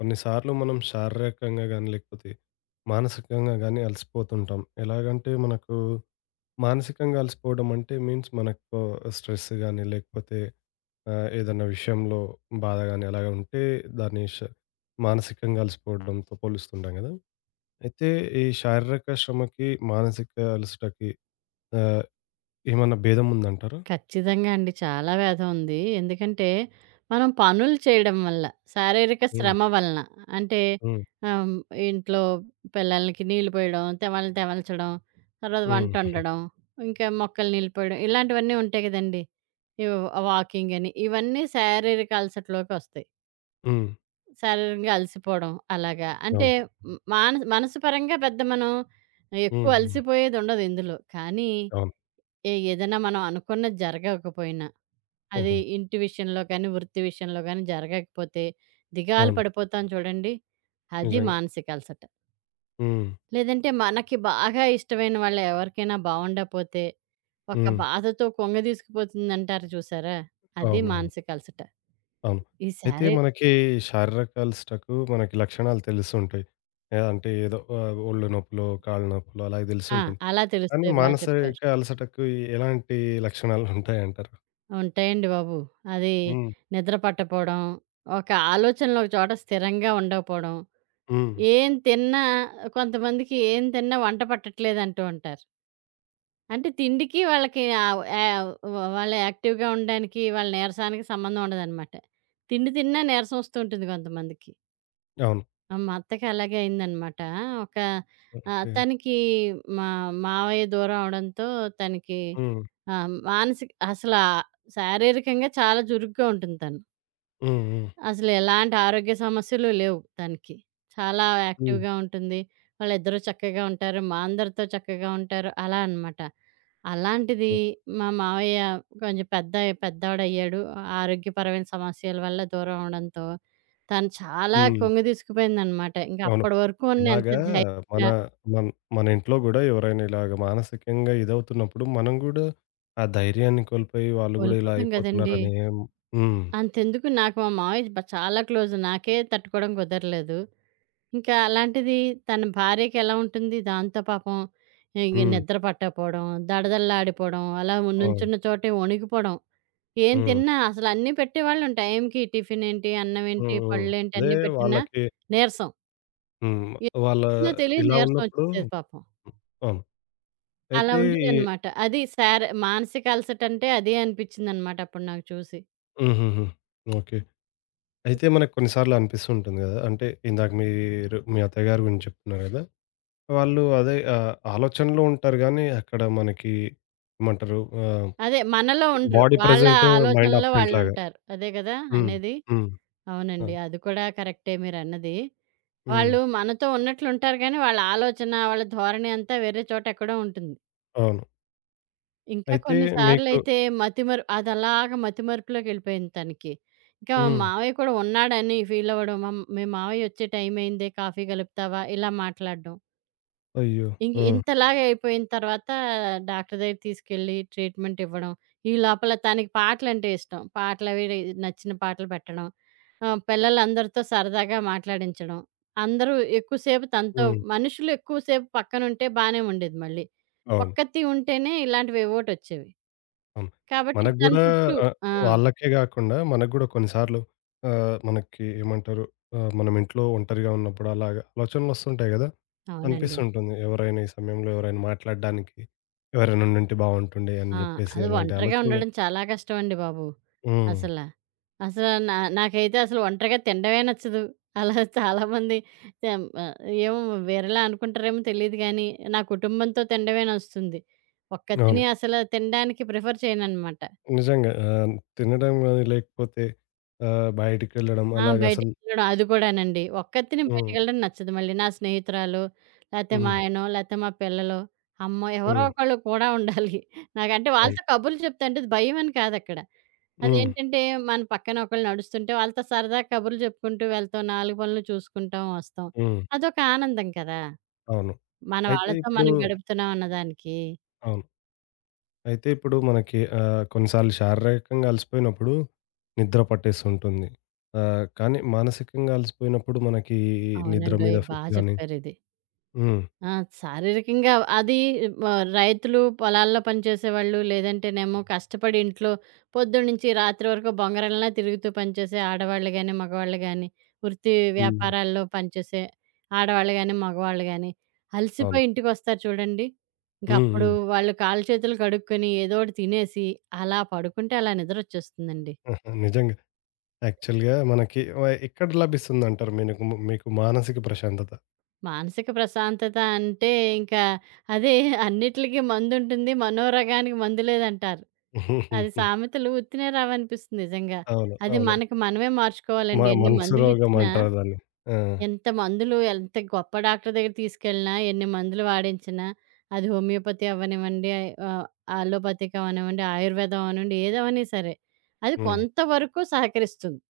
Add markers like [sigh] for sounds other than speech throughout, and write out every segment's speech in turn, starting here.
కొన్నిసార్లు మనం శారీరకంగా గానీ, లేకపోతే మానసికంగా గానీ అలసిపోతుంటాం. ఎలాగంటే మనకు మానసికంగా అలసిపోవడం అంటే మీన్స్ మనకు స్ట్రెస్ గానీ, లేకపోతే ఏదన్నా విషయంలో బాధ గానీ అలాగ ఉంటే దాన్ని మానసికంగా అలసిపోవడంతో పోలుస్తుంటాం గదా! అయితే ఈ శారీరక శ్రమకి, మానసిక అలసటకి ఆహ్, ఏమన్నా భేదం ఉందంటారా? ఖచ్చితంగా అండి. చాలా వ్యాధి ఉంది. ఎందుకంటే, మనం పనులు చేయడం వల్ల, శారీరక హ్మ్. శ్రమ వలన అంటే హ్మ్. ఆహ్, హ్మ్, ఇంట్లో పిల్లలకి నీళ్ళు పోయడం, తెవలలు తెవల్చడం, తర్వాత హ్మ్. వంటొండడం, ఇంకా మొక్కలు నీళ్ళు పోయడం, ఇలాంటివన్నీ ఉంటాయి కదండీ! ఇవ్ వాకింగ్ అని ఇవన్నీ శారీరక అలసటలోకొస్తాయి. హ్మ్. శారీరకంగా అలసిపోవడం అలాగా. అంటే అవును. హ్మ్, మానస్ మనసు పరంగా పెద్ద మనం ఎక్కువ హ్మ్. హ్మ్. అలసిపోయేదుండదు ఇందులో. కానీ అవును. ఏదైనా మనం అనుకున్నది జరగకపోయినా అది హుహు. ఇంటి విషయంలో కానీ, వృత్తి విషయంలో గానీ జరగకపోతే దిగాలు అవును. పడిపోతాం చూడండి. అది నిజంగా. మానసిక అలసట. హ్మ్. లేదంటే మనకి బాగా ఇష్టమైన వాళ్ళు ఎవరికైనా బావుండపోతే, ఒక హ్మ్. బాధతో కుంగదీసుకుపోతుందంటారు చూసారా? అది అవునవును. అవును. మానసిక అలసట. అవును. ఈ అయితే శారీ మనకి శారీరక అలసటకు మనకి లక్షణాలు తెలుస్తుంటాయి. యాహ్! అంటే ఏదో ఒళ్ళు నొప్పులో, కాళ్ళు నొప్పులో అలాగే ఆ! తెలుస్తుంటుంది. అలా కానీ తెలుస్తాయి. బా చెప్పారు. మానసిక అలసటకు ఎలాంటి లక్షణాలు ఉంటాయంటారు? ఉంటాయండి బాబు. అది హ్మ్. నిద్ర పట్టపోవడం, ఒక ఆలోచనలు ఒక చోట స్థిరంగా ఉండకపోవడం, హ్మ్. ఏం తిన్నా కొంతమందికి ఏం తిన్నా వంట పట్టట్లేదంటూ ఉంటారు. అంటే తిండికి వాళ్ళకి ఆహ్, ఆహ్, వ వాళ్ళు యాక్టివ్‌గా ఉండడానికి, వాళ్ళ నీరసానికి సంబంధం ఉండదనమాట. తిండి తిన్నా నీరసం వస్తూ ఉంటుంది కొంతమందికి. అవును. మా అత్తకి అలాగే అయిందనమాట. ఒక ఆహ్, ఓకే. తనకి మా మావయ్య దూరం అవడంతో తనకి హ్మ్. ఆహ్, మానసిక అసలా శారీరకంగా చాలా చురుగ్గా ఉంటుంది తను. హ్మ్. హ్మ్. అసలెలాంటి ఆరోగ్య సమస్యలు లేవు తనకి. చాలా హ్మ్. యాక్టివ్‌గా ఉంటుంది. వాళ్ళిద్దరూ చక్కగా ఉంటారు. మా అందరితో చక్కగా ఉంటారు. అలా అనమాట. అలాంటిది ఓకే. మా మావయ్య కొంచెం పెద్దోడయ్యాడు. ఆరోగ్యపరమైన సమస్యల వల్ల దూరం అవ్వడంతో తను చాలా హ్మ్. కుంగదీసుకుపోయిందనమాట. ఇంక అవును. అప్పటి వరకు ఉన్న ఎంత ఇలాగా మన ధైర్యంగా మన మన ఇంట్లో గూడా ఎవరైనా ఇలాగ మానసికంగా ఇదవుతున్నప్పుడు మనం గూడా ఆ ధైర్యాన్ని కోల్పోయి వాళ్ళు గూడా ఇలా కోల్పోతాం గదండీ! అయిపోతున్నారని హ్మ్. అంతెందుకు నాకు మా మావయ్య చాలా క్లోజ్. నాకే తట్టుకోవడం కుదరలేదు. ఇంకా అలాంటిది తన భార్యకెలా ఉంటుంది? దాంతో పాపం ఇంగ హ్మ్. నిద్ర పట్టకపోవడం, దడదడలాడిపోవడం, అలా అవును. నుంచున్న చోటే వణికిపోవడం. ఏం హ్మ్. తిన్నా అసలు అన్నీ పెట్టేవాళ్ళం టైంకి. టిఫిన్ ఏంటి, అన్నం హ్మ్. ఏంటి, హ్మ్. పళ్ళేంటి అదే అన్నీ పెట్టినా వాళ్ళకి నీరసం. హ్మ్. వాళ్ళ ఏందో తెలియదు ఇలా నీరసం ఉన్నప్పుడు వచ్చేసేది పాపం. అవును. అలా అయితే ఈ ఉండేదనమాట. అది శార మానసిక అలసటంటే అదే అనిపించిందనమాట అప్పుడు నాకు చూసి. హుహుహు. ఓకే. అయితే మనకు కొన్ని సార్లు అనిపిస్తూ ఉంటుంది గదా! అంటే ఇందాక మీరు మీ అత్తయ్యగారి గురించి చెప్తున్నారు గదా! వాళ్ళు అదే ఆలోచనలో ఉంటారు గానీ, అక్కడ మనకి ఏమంటారు ఆహ్, అదే మనలో ఉండరు. బాడీ వాళ్ళ ప్రెజెంట్, మైండ్ ఆలోచనలో అబ్సెంట్ లాగా. వాళ్ళుంటారు. అదే గదా! హ్మ్. అనేది. హ్మ్. అవునండి. అవును. అది కూడా కరెక్టే మీరన్నది. హ్మ్. వాళ్ళు మనతో ఉన్నట్లుంటారు గానీ, వాళ్ళ ఆలోచన, వాళ్ళ ధోరణి అంతా వేరే చోట ఎక్కడో ఉంటుంది. అవును. ఇంకా అయితే కొన్ని మీకు సార్లయితే మతిమరుపులోకెళ్ళిపోయింది తనకి. ఇంకా మా హ్మ్. మావయ్య కూడా ఉన్నాడని ఫీలవ్వడం. "మీ మావయ్య ఒచ్చే టైమయిందే కాఫీ కలుపుతావా?" ఇలా మాట్లాడడం. అయ్యో! ఇంక ఆ! ఇంతలాగా అయిపోయిన తర్వాత డాక్టర్ దగ్గరికి తీసుకెళ్ళి ట్రీట్మెంట్ ఇవ్వడం. ఈ లోపల తనకి పాటలంటే ఇష్టం. పాటలవి రి నచ్చిన పాటలు పెట్టడం. పిల్లలందరితో సరదాగా మాట్లాడించడం. అందరూ ఎక్కువ సేపు తనతో హ్మ్. మనుషులు ఎక్కువ సేపు పక్కనుంటే బానే ఉండేది మళ్ళీ. అవును. ఒక్కతి ఉంటేనే ఇలాంటివేవోటొచ్చేవి. అవును. కాబట్టి మనకు తన గూడా చుట్టూ ఆహ్, ఆ! వాళ్ళకే గాకుండా మనకు గూడా కొన్నిసార్లు మనకి ఏమంటారు మనం ఇంట్లో ఒంటరిగా ఉన్నప్పుడు అలాగా ఆలోచనలొస్తుంటాయి గదా! అవునండి. అనిపిస్తుంటుంది. ఎవరైనా ఈ సమయంలో ఎవరైనా మాట్లాడడానికి ఎవరైనా ఉండుంటే బావుంటుండే అని ఆ! జెప్పేసి అది అలాంటి ఒంటరిగా ఆలోచనలు ఉండడం చాలా కష్టమండి బాబు. హ్మ్. అసల. అసల నా నాకైతే అసలు ఒంటరిగా తినడమే నచ్చదు. అలా చాలామంది తం ఆహ్, ఏమో వేరేలా అనుకుంటారేమో తెలీదు గానీ, నా కుటుంబంతో తినడమే నచ్చుతుంది. ఒక్కతిని అవును. అసలు తినడానికి ప్రిఫర్ చేయననమాట. నిజంగా తినడం గాని లేకపోతే బయటికెళ్ళడం ఆ! అలాగసలు బయటికెళ్ళడం అది కూడానండి. ఒక్కతిని హ్మ్. బయటికెళ్ళడం నచ్చదు మళ్ళీ. నా స్నేహితురాలో, లేతే మా హ్మ్. హ్మ్. ఆయనో, లేతే మా పిల్లలో, అమ్మో! ఎవరో హ్మ్. ఒకళ్ళు కూడా ఉండాలి. నాకంటే అవును. వాళ్ళతో కబుర్లు చెప్తా అంటే భయమని కాదక్కడ. హ్మ్. అదేంటంటే, మన పక్కన ఒకళ్ళు నడుస్తుంటే వాళ్ళతో సరదా కబుర్లు చెప్పుకుంటూ వెళ్తాం. నాలుగు పనులు చూసుకుంటాం, వస్తాం. హ్మ్. అదొక ఆనందం కదా! అవును. మన అయితే వాళ్ళతో ఇప్పుడు మనం గడుపుతున్నాం అన్నదానికి. అవును. అయితే ఇప్పుడు మనకి కొన్నిసార్లు శారీరకంగా అలసిపోయినప్పుడు నిద్ర పట్టేస్తుంటుంది. కానీ మానసికంగా అలసిపోయినప్పుడు మనకి నిద్ర మీద అవునండోయ్! బా ఎఫెక్ట్ గాని చెప్పారిది. హ్మ్. ఆ! శారీరకంగా అది రైతులు పొలాల్లో పనిచేసేవాళ్ళు, లేదంటేనేమో కష్టపడి ఇంట్లో పొద్దున్నుంచి రాత్రి వరకు బొంగరంలా తిరుగుతూ పనిచేసే ఆడవాళ్ళు గాని, మగవాళ్ళు గాని, వృత్తి హ్మ్. వ్యాపారాల్లో పనిచేసే ఆడవాళ్ళు గాని, మగవాళ్ళు గాని, అవును. అలసిపోయి ఇంటికొస్తారు చూడండి. హ్మ్. ఇంకప్పుడు హ్మ్. వాళ్ళు కాళ్ళు చేతులు కడుక్కొని ఏదోకటి తినేసి, అలా పడుకుంటే అలా నిద్రొచ్చేస్తుందండి. నిజంగా. యాక్చువల్‌గా మనకి ఎక్కడ లభిస్తుందంటారు మీకు మీకు మానసిక ప్రశాంతత? మానసిక ప్రశాంతత అంటే ఇంకా అదే అన్నిట్లికి మందుంటుంది. మనోరగానికి మందు లేదంటారు. అది ఉహుహుహు. సామెతలు ఉత్తినే రావనిపిస్తుంది నిజంగా. అవును. అది అవును. మనకి మనమే మార్చుకోవాలండి. ఎన్ని మనసు రోగం మందులిచ్చినా, అంటారు దాన్ని. ఆ! ఎంత మందులు ఎంత గొప్ప డాక్టర్ దగ్గర తీసుకెళ్ళినా, ఎన్ని మందులు వాడించినా, అది హోమియోపతి అవ్వనివ్వండి, ఆహ్, అలోపతిక్ అవనివ్వండి, ఆయుర్వేదం అవనివ్వండి, ఏదవని సరే. అది హ్మ్. కొంతవరకు సహకరిస్తుంది.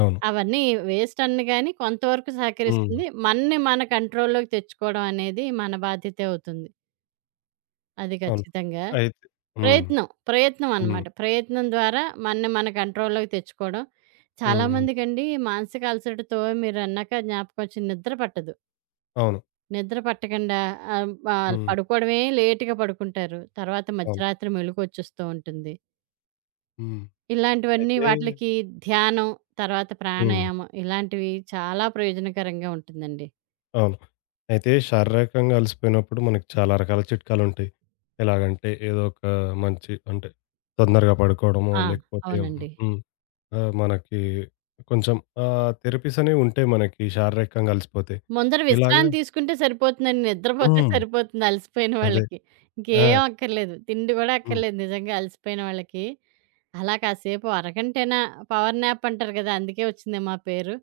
అవును. అవన్నీ వేస్ట్ అనను గాని కొంతవరకు హ్మ్. సహకరిస్తుంది. మనని మన కంట్రోల్‌లోకి తెచ్చుకోవడం అనేది మన బాధ్యతే అవుతుంది. అది అవును. ఖచ్చితంగా. అయితే హ్మ్. ప్రయత్నం హ్మ్. అనమాట. ప్రయత్నం ద్వారా మనని మన కంట్రోల్‌లోకి తెచ్చుకోవడం. హ్మ్. చాలా హ్మ్. మందికండి మానసిక అలసటతో మీరన్నాక జ్ఞాపకం వచ్చింది. నిద్ర పట్టదు. అవును. నిద్ర పట్టకుండా ఆహ్, ఆహ్, హ్మ్. పడుకోవడమే లేట్‌గా పడుకుంటారు. తర్వాత అవును. మధ్యరాత్రి మెలుకువొచ్చేస్తూ ఉంటుంది. హ్మ్. ఇలాంటివన్నీ అయితే వాటిలకి ధ్యానం, తర్వాత హ్మ్. ప్రాణాయామం ఇలాంటివి చాలా ప్రయోజనకరంగా ఉంటుందండి. అవును. అయితే శారీరకంగా అలసిపోయినప్పుడు మనకి చాలా రకాల చిట్కాలుంటాయి. ఎలాగంటే ఏదో ఒక మంచి అంటే తొందరగా పడుకోవడమో ఆ! లేకపోతే అవునండి. హ్మ్. మనకి కొంచెం థెరపీస్ అనేవి ఉంటాయి మనకి శారీరకంగా అలసిపోతే. ముందర ఇలాగా విశ్రాంతి తీసుకుంటే సరిపోతుందండి. నిద్రపోతే హ్మ్. సరిపోతుంది అలసిపోయిన అదే. వాళ్ళకి. ఆ! ఇంకేం అక్కర్లేదు. తిండి గూడా హ్మ్. అక్కర్లేదు నిజంగా అలసిపోయిన వాళ్ళకి. అలా కాసేపు అరగంటైనా పవర్ న్యాప్ అంటారు గదా! అందుకే వచ్చిందేమో ఆ పేరు.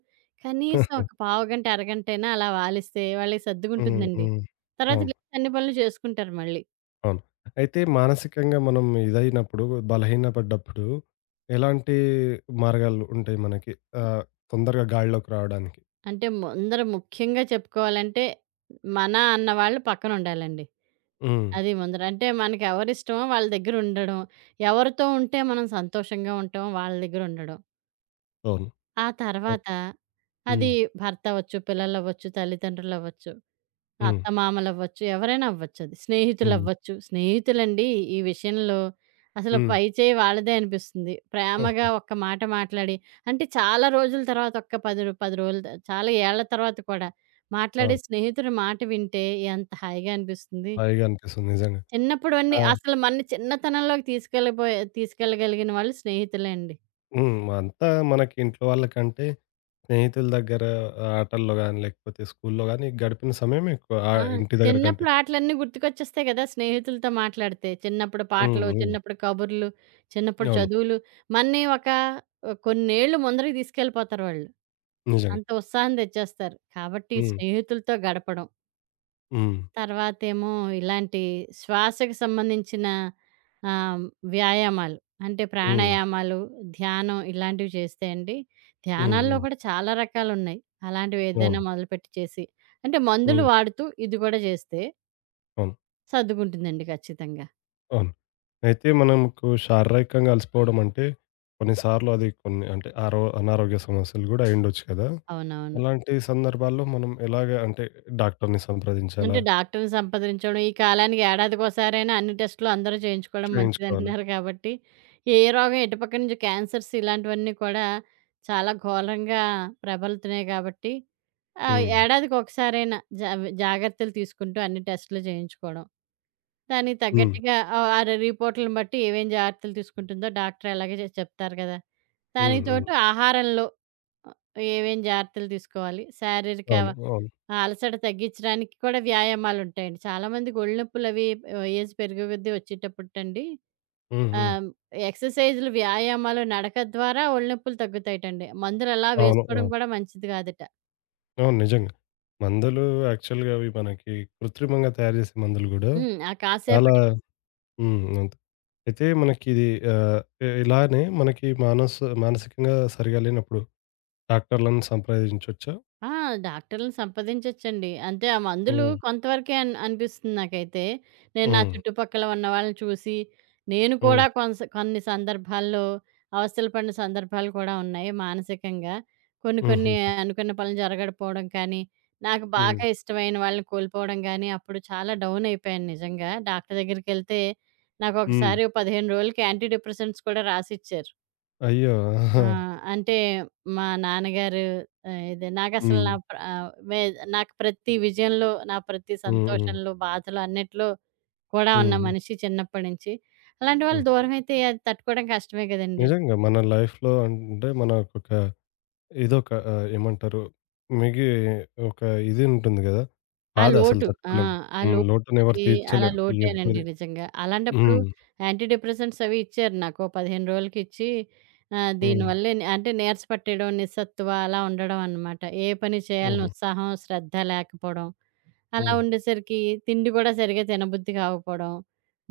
కనీసం ఒక [laughs] పావుగంట, అరగంటైనా అలా వాలిస్తే వాళ్ళకి హ్మ్. సర్దుకుంటుందండి. హ్మ్. తర్వాత అవును. లేచి అన్ని పనులు చేసుకుంటారు మళ్ళీ. అవును. అయితే మానసికంగా మనం ఇదైనప్పుడు బలహీనపడ్డప్పుడు ఎలాంటి మార్గాలు ఉంటాయి మనకి ఆహ్, తొందరగా గాడిలోకి రావడానికి? అంటే ముందర ముఖ్యంగా చెప్పుకోవాలంటే మన అన్నవాళ్ళు పక్కనుండాలండి. హ్మ్. అది ముందర. అంటే మనకెవరిష్టమో వాళ్ళ దగ్గరుండడం. ఎవరితో ఉంటే మనం సంతోషంగా ఉంటామో వాళ్ళ దగ్గరుండడం. అవును. ఆ అయి తర్వాత అది హ్మ్. భర్త అవ్వచ్చు, పిల్లలవ్వచ్చు, తల్లిదండ్రులవ్వచ్చు, హ్మ్. అత్తమామలవ్వచ్చు, ఎవరైనా అవ్వచ్చది. హ్మ్. స్నేహితులవ్వచ్చు. స్నేహితులండి ఈ విషయంలో అసలు హ్మ్. పై చేయి వాళ్ళదే అనిపిస్తుంది. ప్రేమగా [laughs] ఒక్క మాట మాట్లాడి అంటే చాలా రోజుల తర్వాత ఒక్క 10 రో 10 రోజులు చాలా ఏళ్ల తర్వాత కూడా మాట్లాడే అవును. స్నేహితుడి మాట వింటే ఎంత హాయిగా అనిపిస్తుంది. హాయిగా అనిపిస్తుంది నిజంగా. చిన్నప్పుడు అన్నీ ఆ! అసలు మనని చిన్నతనంలోకి తీసుకెళ్ళగలిగిన వాళ్ళు స్నేహితులే అండి. హ్మ్. అంతా మనకి ఇంట్లో వాళ్ళకంటే స్నేహితుల దగ్గర ఆటల్లో గాని, లేకపోతే స్కూల్లో గాని గడిపిన సమయం ఎక్కువ, ఆ! ఇంటి దగ్గర కంటే. చిన్నప్పుడు ఆటలన్నీ గుర్తుకొచ్చేస్తాయి గదా! స్నేహితులతో మాట్లాడితే. చిన్నప్పుడు హ్మ్. పాటలు, హ్మ్. చిన్నప్పుడు కబుర్లు, చిన్నప్పుడు అవును. చదువులు. మనని ఒక కొన్నేళ్ళు ముందరకి తీసుకెళ్ళిపోతారు వాళ్ళు. నిజంగా. అంత ఉత్సాహం తెచ్చేస్తారు. కాబట్టి హ్మ్. స్నేహితులతో గడపడం హ్మ్. తర్వాతేమో ఇలాంటి శ్వాసకు సంబంధించిన ఆహ్, వ్యాయామాలు. అంటే హ్మ్. ప్రాణాయామాలు, ధ్యానం ఇలాంటివి చేస్తే అండి హ్మ్. ధ్యానాల్లో హ్మ్. కూడా చాలా రకాలున్నాయి. అలాంటివి ఏదైనా అవును. మొదలుపెట్టి చేసి అంటే మందులు హ్మ్. వాడుతూ ఇది కూడా చేస్తే అవును. సర్దుకుంటుందండి ఖచ్చితంగా. అవును. అయితే మనకు శారీరకంగా అలసిపోవడం అంటే కొన్నిసార్లు అది కొన్ని అంటే అనారోగ్య సమస్యలు గూడా అయ్యుండొచ్చు కదా! అవునవును. అలాంటి సందర్భాల్లో మనం ఎలాగ అంటే డాక్టర్‌ని అంటే సంప్రదించాలా? డాక్టర్‌ని సంప్రదించడం, ఈ కాలానికి ఏడాదికోసారైనా అన్ని టెస్టులు అందరూ చేయించుకోవడం చేయించుకోవాలి. మంచిదంటున్నారు కాబట్టి, ఏ రోగం ఎటుపక్క నుంచి క్యాన్సర్స్ ఇలాంటివన్నీ కూడా చాలా ఘోరంగా ప్రబలుతున్నాయి కాబట్టి ఆ! హ్మ్. ఏడాదికొకసారైనా జాగ్రత్తలు తీసుకుంటూ అన్ని టెస్టులు చేయించుకోవడం. దానికి హ్మ్. తగ్గట్టుగా ఆహ్, ఆ రిపోర్ట్‌లను బట్టి ఏమేం జాగ్రత్తలు తీసుకుంటుందో డాక్టర్ అలాగే చెప్తారు కదా! హ్మ్. దానికి హ్మ్. తోడు ఆహారంలో ఏమేం జాగ్రత్తలు తీసుకోవాలి, శారీరక అవును. అవును. అలసట తగ్గించడానికి కూడా వ్యాయామాలుంటాయండి. చాలామందికి ఒళ్ళు నొప్పులవి ఏజ్ పెరిగే కొద్దీ వచ్చేటప్పుటండి హ్మ్. హ్మ్. ఆహ్, ఎక్సర్‌సైజులు, వ్యాయామాలు, నడక ద్వారా ఒళ్ళు నొప్పులు తగ్గుతాయటండి. మందులలా అవును. వేసుకోవడం అవును. కూడా మంచిది కాదట. అవును. నిజంగా. మందులు యాక్చువల్‌గా అవి మనకి కృత్రిమంగా తయారు చేసే మందులు గూడా హ్మ్. ఆ చాలా కాసేపటికి. హ్మ్. అంతే. అయితే మనకి ఇది ఇలానే మనకి మానసికంగా సరిగా లేనప్పుడు డాక్టర్‌లను సంప్రదించొచ్చా? ఆ! డాక్టర్‌లని సంప్రదించొచ్చండి. అంటే ఆ మందులు హ్మ్. కొంతవరకే అనిపిస్తుంది నాకైతే. నేను నా హ్మ్. చుట్టుపక్కల ఉన్న వాళ్ళని చూసి, నేను కూడా హ్మ్. కొన్ని సందర్భాల్లో అవస్థలు పడిన సందర్భాలు కూడా ఉన్నాయి మానసికంగా. కొన్ని కొన్ని హుహు. అనుకున్న పనులు జరగకపోవడం కానీ, నాకు హ్మ్. బాగా ఇష్టమైన వాళ్ళని కోల్పోవడం గానీ, అప్పుడు చాలా డౌన్ అయిపోయాను నిజంగా. డాక్టర్ దగ్గరికెళ్తే హ్మ్. నాకొకసారి 15 రోజులకి యాంటీ డిప్రెసెంట్స్ కూడా రాసిచ్చారు. అయ్యో! ఆ! ఆహా! అంటే మా నాన్నగారు ఆహ్, ఇది నాకసలు హ్మ్. నా ప్ర ఆహ్, మే నాకు ప్రతి విజయంలో, నా ప్రతి హ్మ్. హ్మ్. సంతోషంలో, బాధలో అన్నిట్లో కూడా ఉన్న హుహు. మనిషి చిన్నప్పటి నుంచి. అలాంటి వాళ్ళు ఓకే. దూరమైతే అది తట్టుకోవడం కష్టమే కదండీ! నిజంగా మన లైఫ్‌లో అంటే మనకొక ఇదొక ఏమంటారు? మిగి ఒక ఇది ఉంటుంది గదా! ఆ బాధ అసలు లోటు ఆ! తట్టుకోలేం. ఆ హ్మ్. లోటునెవరు లోటది అలా తీర్చలేరు. లోటేనండి ఎవ్వరిది. నిజంగా. అలాంటప్పుడు హ్మ్. యాంటీ డిప్రెసెంట్స్ అవి ఇచ్చారు నాకు. ఓ 15 రోజులకిచ్చి హ్మ్. దీనివల్లే అంటే నీరస పట్టేయడం, నిస్సత్తువ అలా ఉండడం అనమాట. ఏ పని చేయాలని హుహు. ఉత్సాహం, శ్రద్ధ లేకపోవడం. అలా హ్మ్. ఉండేసరికి తిండి గూడా సరిగ్గా తినబుద్ధి కాకపోవడం,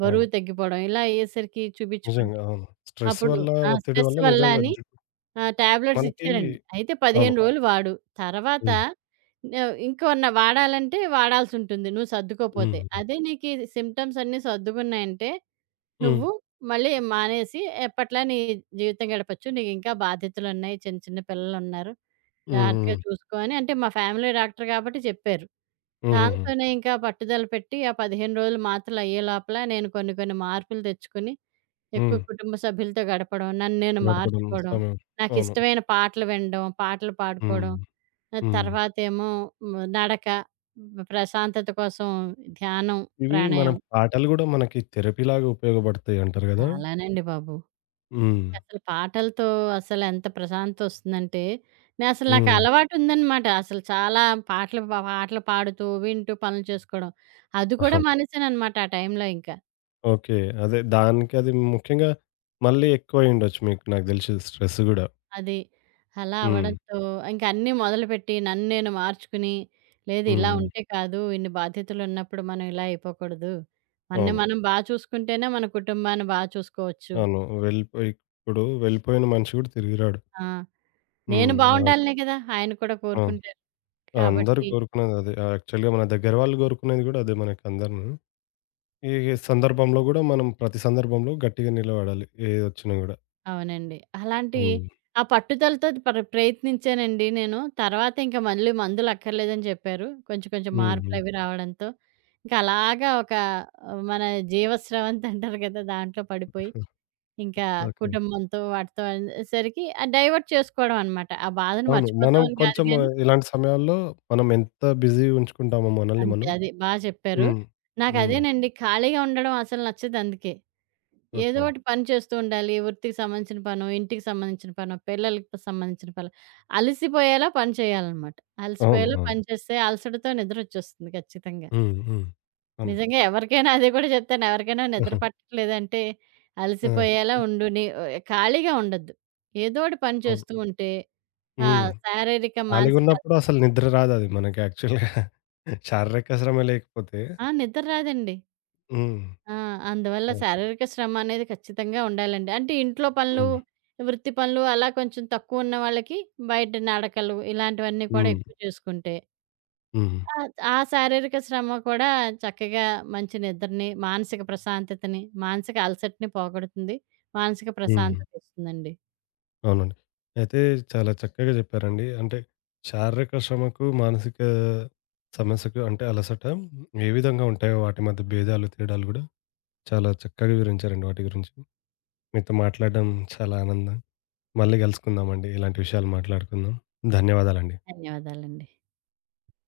బరువు అవును. తగ్గిపోవడం ఇలా అయ్యేసరికి చూపించుకుంటే నిజంగా. అవును. స్ట్రెస్ అప్పుడు వల్ల, ఆ! ఒత్తిడి స్ట్రెస్ వల్ల వల్ల నిజంగా అని జుట్టు టాబ్లెట్స్ మనకి ఇచ్చారండి. అయితే 15 అవును. అవును. రోజులు వాడు. తర్వాత హ్మ్. వాడాలంటే వాడాల్సుంటుంది నువ్వు హ్మ్. సర్దుకోపోతే. హ్మ్. అదే నీకీ సిమ్టమ్స్ అన్నీ సర్దుకున్నాయంటే హ్మ్. నువ్వు మళ్ళీ మానేసి ఎప్పట్లా నీ జీవితం గడపొచ్చు. నీకింకా బాధ్యతలున్నాయి. చిన్న చిన్న పిల్లలున్నారు. హ్మ్. జాగ్రత్తగా చూసుకో అని అంటే మా ఫ్యామిలీ డాక్టర్ కాబట్టి చెప్పారు. హుహుహు. దాంతోనే ఇంకా పట్టుదల పెట్టి ఆ 15 రోజులు మాత్రలు అయ్యే లోపల నేను కొన్ని కొన్ని మార్పులు తెచ్చుకొని ఎక్కువ హ్మ్. కుటుంబ సభ్యులతో గడపడం, నన్ను నేను గడపడం మార్చుకోవడం, సమయం. అవును. నాకిష్టమైన పాటలు వినడం, పాటలు హ్మ్. పాడుకోవడం, హ్మ్. తర్వాతేమో నడక, ప్రశాంతత కోసం ధ్యానం, ఇవి మనం ప్రాణాయామం పాటలు గూడా మనకి థెరపీలాగా ఉపయోగపడతాయి అంటారు గదా! చాలానండి బాబు. హ్మ్. అసలు పాటలతో అసలెంత ప్రశాంతొస్తుందంటే, నేనసలు నాకు హ్మ్. అలవాటుందనమాట. అసలు చాలా పాటలు పాడుతూ, వింటూ పనులు చేసుకోవడం. అది కూడా [laughs] మానేసాననమాట ఆ టైంలో ఇంక. ఓకే. అదే దానికది ముఖ్యంగా మళ్ళీ ఎక్కువయ్యుండొచ్చు మీకు, నాకు దెలిసి స్ట్రెస్ గూడా. అది. అలా హ్మ్. అవ్వడంతో ఇంక అన్నీ మొదలుపెట్టి నన్ను నేను మార్చుకుని, లేదు ఇలా హ్మ్. ఉంటే కాదు, ఇన్ని బాధ్యతలున్నప్పుడు మనం ఇలా అయిపోకూడదు. మనని అవును. మనం బా చూసుకుంటేనే మన కుటుంబాన్ని బా చూసుకోవచ్చు. అవును. వెళ్ళిపోయి ఇప్పుడు వెళ్ళిపోయిన మనిషి గూడా తిరిగి రాడు. ఆ! నేను హ్మ్. అలాంటి బావుండాలనే కదా! ఆయన కూడా అవును. కోరుకుంటారు. అందరూ కాబట్టి కోరుకునేదదే. యాక్చువల్‌గా మన దగ్గర వాళ్ళు కోరుకునేది గూడా అదే మనకందరము. ఈ సందర్భంలో గూడా మనం ప్రతి సందర్భంలో గట్టిగా నిలబడాలి. ఏదొచ్చినా గూడా. అవునండి. అలాంటి హ్మ్. ఆ పట్టుదలతో ప్రయత్నించానండి నేను. తర్వాత ఇంక మళ్ళీ మందులక్కర్లేదని చెప్పారు. కొంచెం కొంచెం హ్మ్. హ్మ్. మార్పులవి రావడంతో, ఇంకా అలాగా ఒక ఆ, మన జీవస్రవంతి అంటారు కదా! దాంట్లో పడిపోయి, ఇంకా హ్మ్. ఓకే. కుటుంబంతో వాటితో అనేసరికి డైవర్ట్ చేసుకోవడం అనమాట. ఆ బాధను అవును. మనం మర్చిపోతామని కాదు కొంచెం గానీ ఇలాంటి సమయాల్లో మనం ఎంత బిజీ ఉంచుకుంటామో మనల్ని అంతే. మనం అది బా చెప్పారు. హ్మ్. హ్మ్. నాకదేనండి ఖాళీగా ఉండడం అసలు నచ్చదు అందుకే. ఏదో ఓకే. ఒకటి పని చేస్తూ ఉండాలి. వృత్తికి సంబంధించిన పనో, ఇంటికి సంబంధించిన పనో, పిల్లలకి సంబంధించిన పనులు. అలసిపోయేలా పని చేయాలనమాట. అవును. అలసిపోయేలా అవును. పని చేస్తే అలసటతో నిద్రొచ్చేస్తుంది ఖచ్చితంగా. హ్మ్. హ్మ్. అవును. నిజంగా ఎవరికైనా అది కూడా చెప్తాను. ఎవరికైనా నిద్ర ఆహా! పట్టట్లేదంటే ఆ! అలసిపోయేలా ఉండు. ఖాళీగా ఉండొద్దు. ఏదో ఒకటి పని అవును. చేస్తూ ఉంటే ఆ హ్మ్. శారీరక, మానసిక ఖాళీగున్నప్పుడు అసలు అలసటకి నిద్ర రాదది మనకి యాక్చువల్‌గా. శారీరక శ్రమ లేకపోతే ఆ! నిద్ర రాదండి. హ్మ్. ఆ! అందువల్ల అవును. శారీరక శ్రమ అనేది ఖచ్చితంగా ఉండాలండి. అంటే ఇంట్లో పనులు, హ్మ్. వృత్తి పనులు అలా కొంచెం తక్కువున్న వాళ్ళకి బయట నడకలు ఇలాంటివన్నీ కూడా హ్మ్. ఎక్కువ చేసుకుంటే హ్మ్. ఆ! ఆ శారీరక శ్రమ కూడా చక్కగా మంచి నిద్రని, మానసిక ప్రశాంతతని, మానసిక అలసటని పోగొడుతుంది. మానసిక హ్మ్. ప్రశాంతత ఇస్తుందండి. అవునండి. అయితే చాలా చక్కగా చెప్పారండి. అంటే శారీరక శ్రమకు, మానసిక సమస్యకు అంటే అలసట ఏ విధంగా ఉంటాయో వాటి మధ్య భేదాలు, తేడాలు గూడా చాలా చక్కగా వివరించారండి వాటి గురించి. మీతో మాట్లాడడం చాలా ఆనందం. మళ్ళీ కలుసుకుందామండి. ఇలాంటి విషయాలు మాట్లాడుకుందాం. ధన్యవాదాలండి. ధన్యవాదాలండి.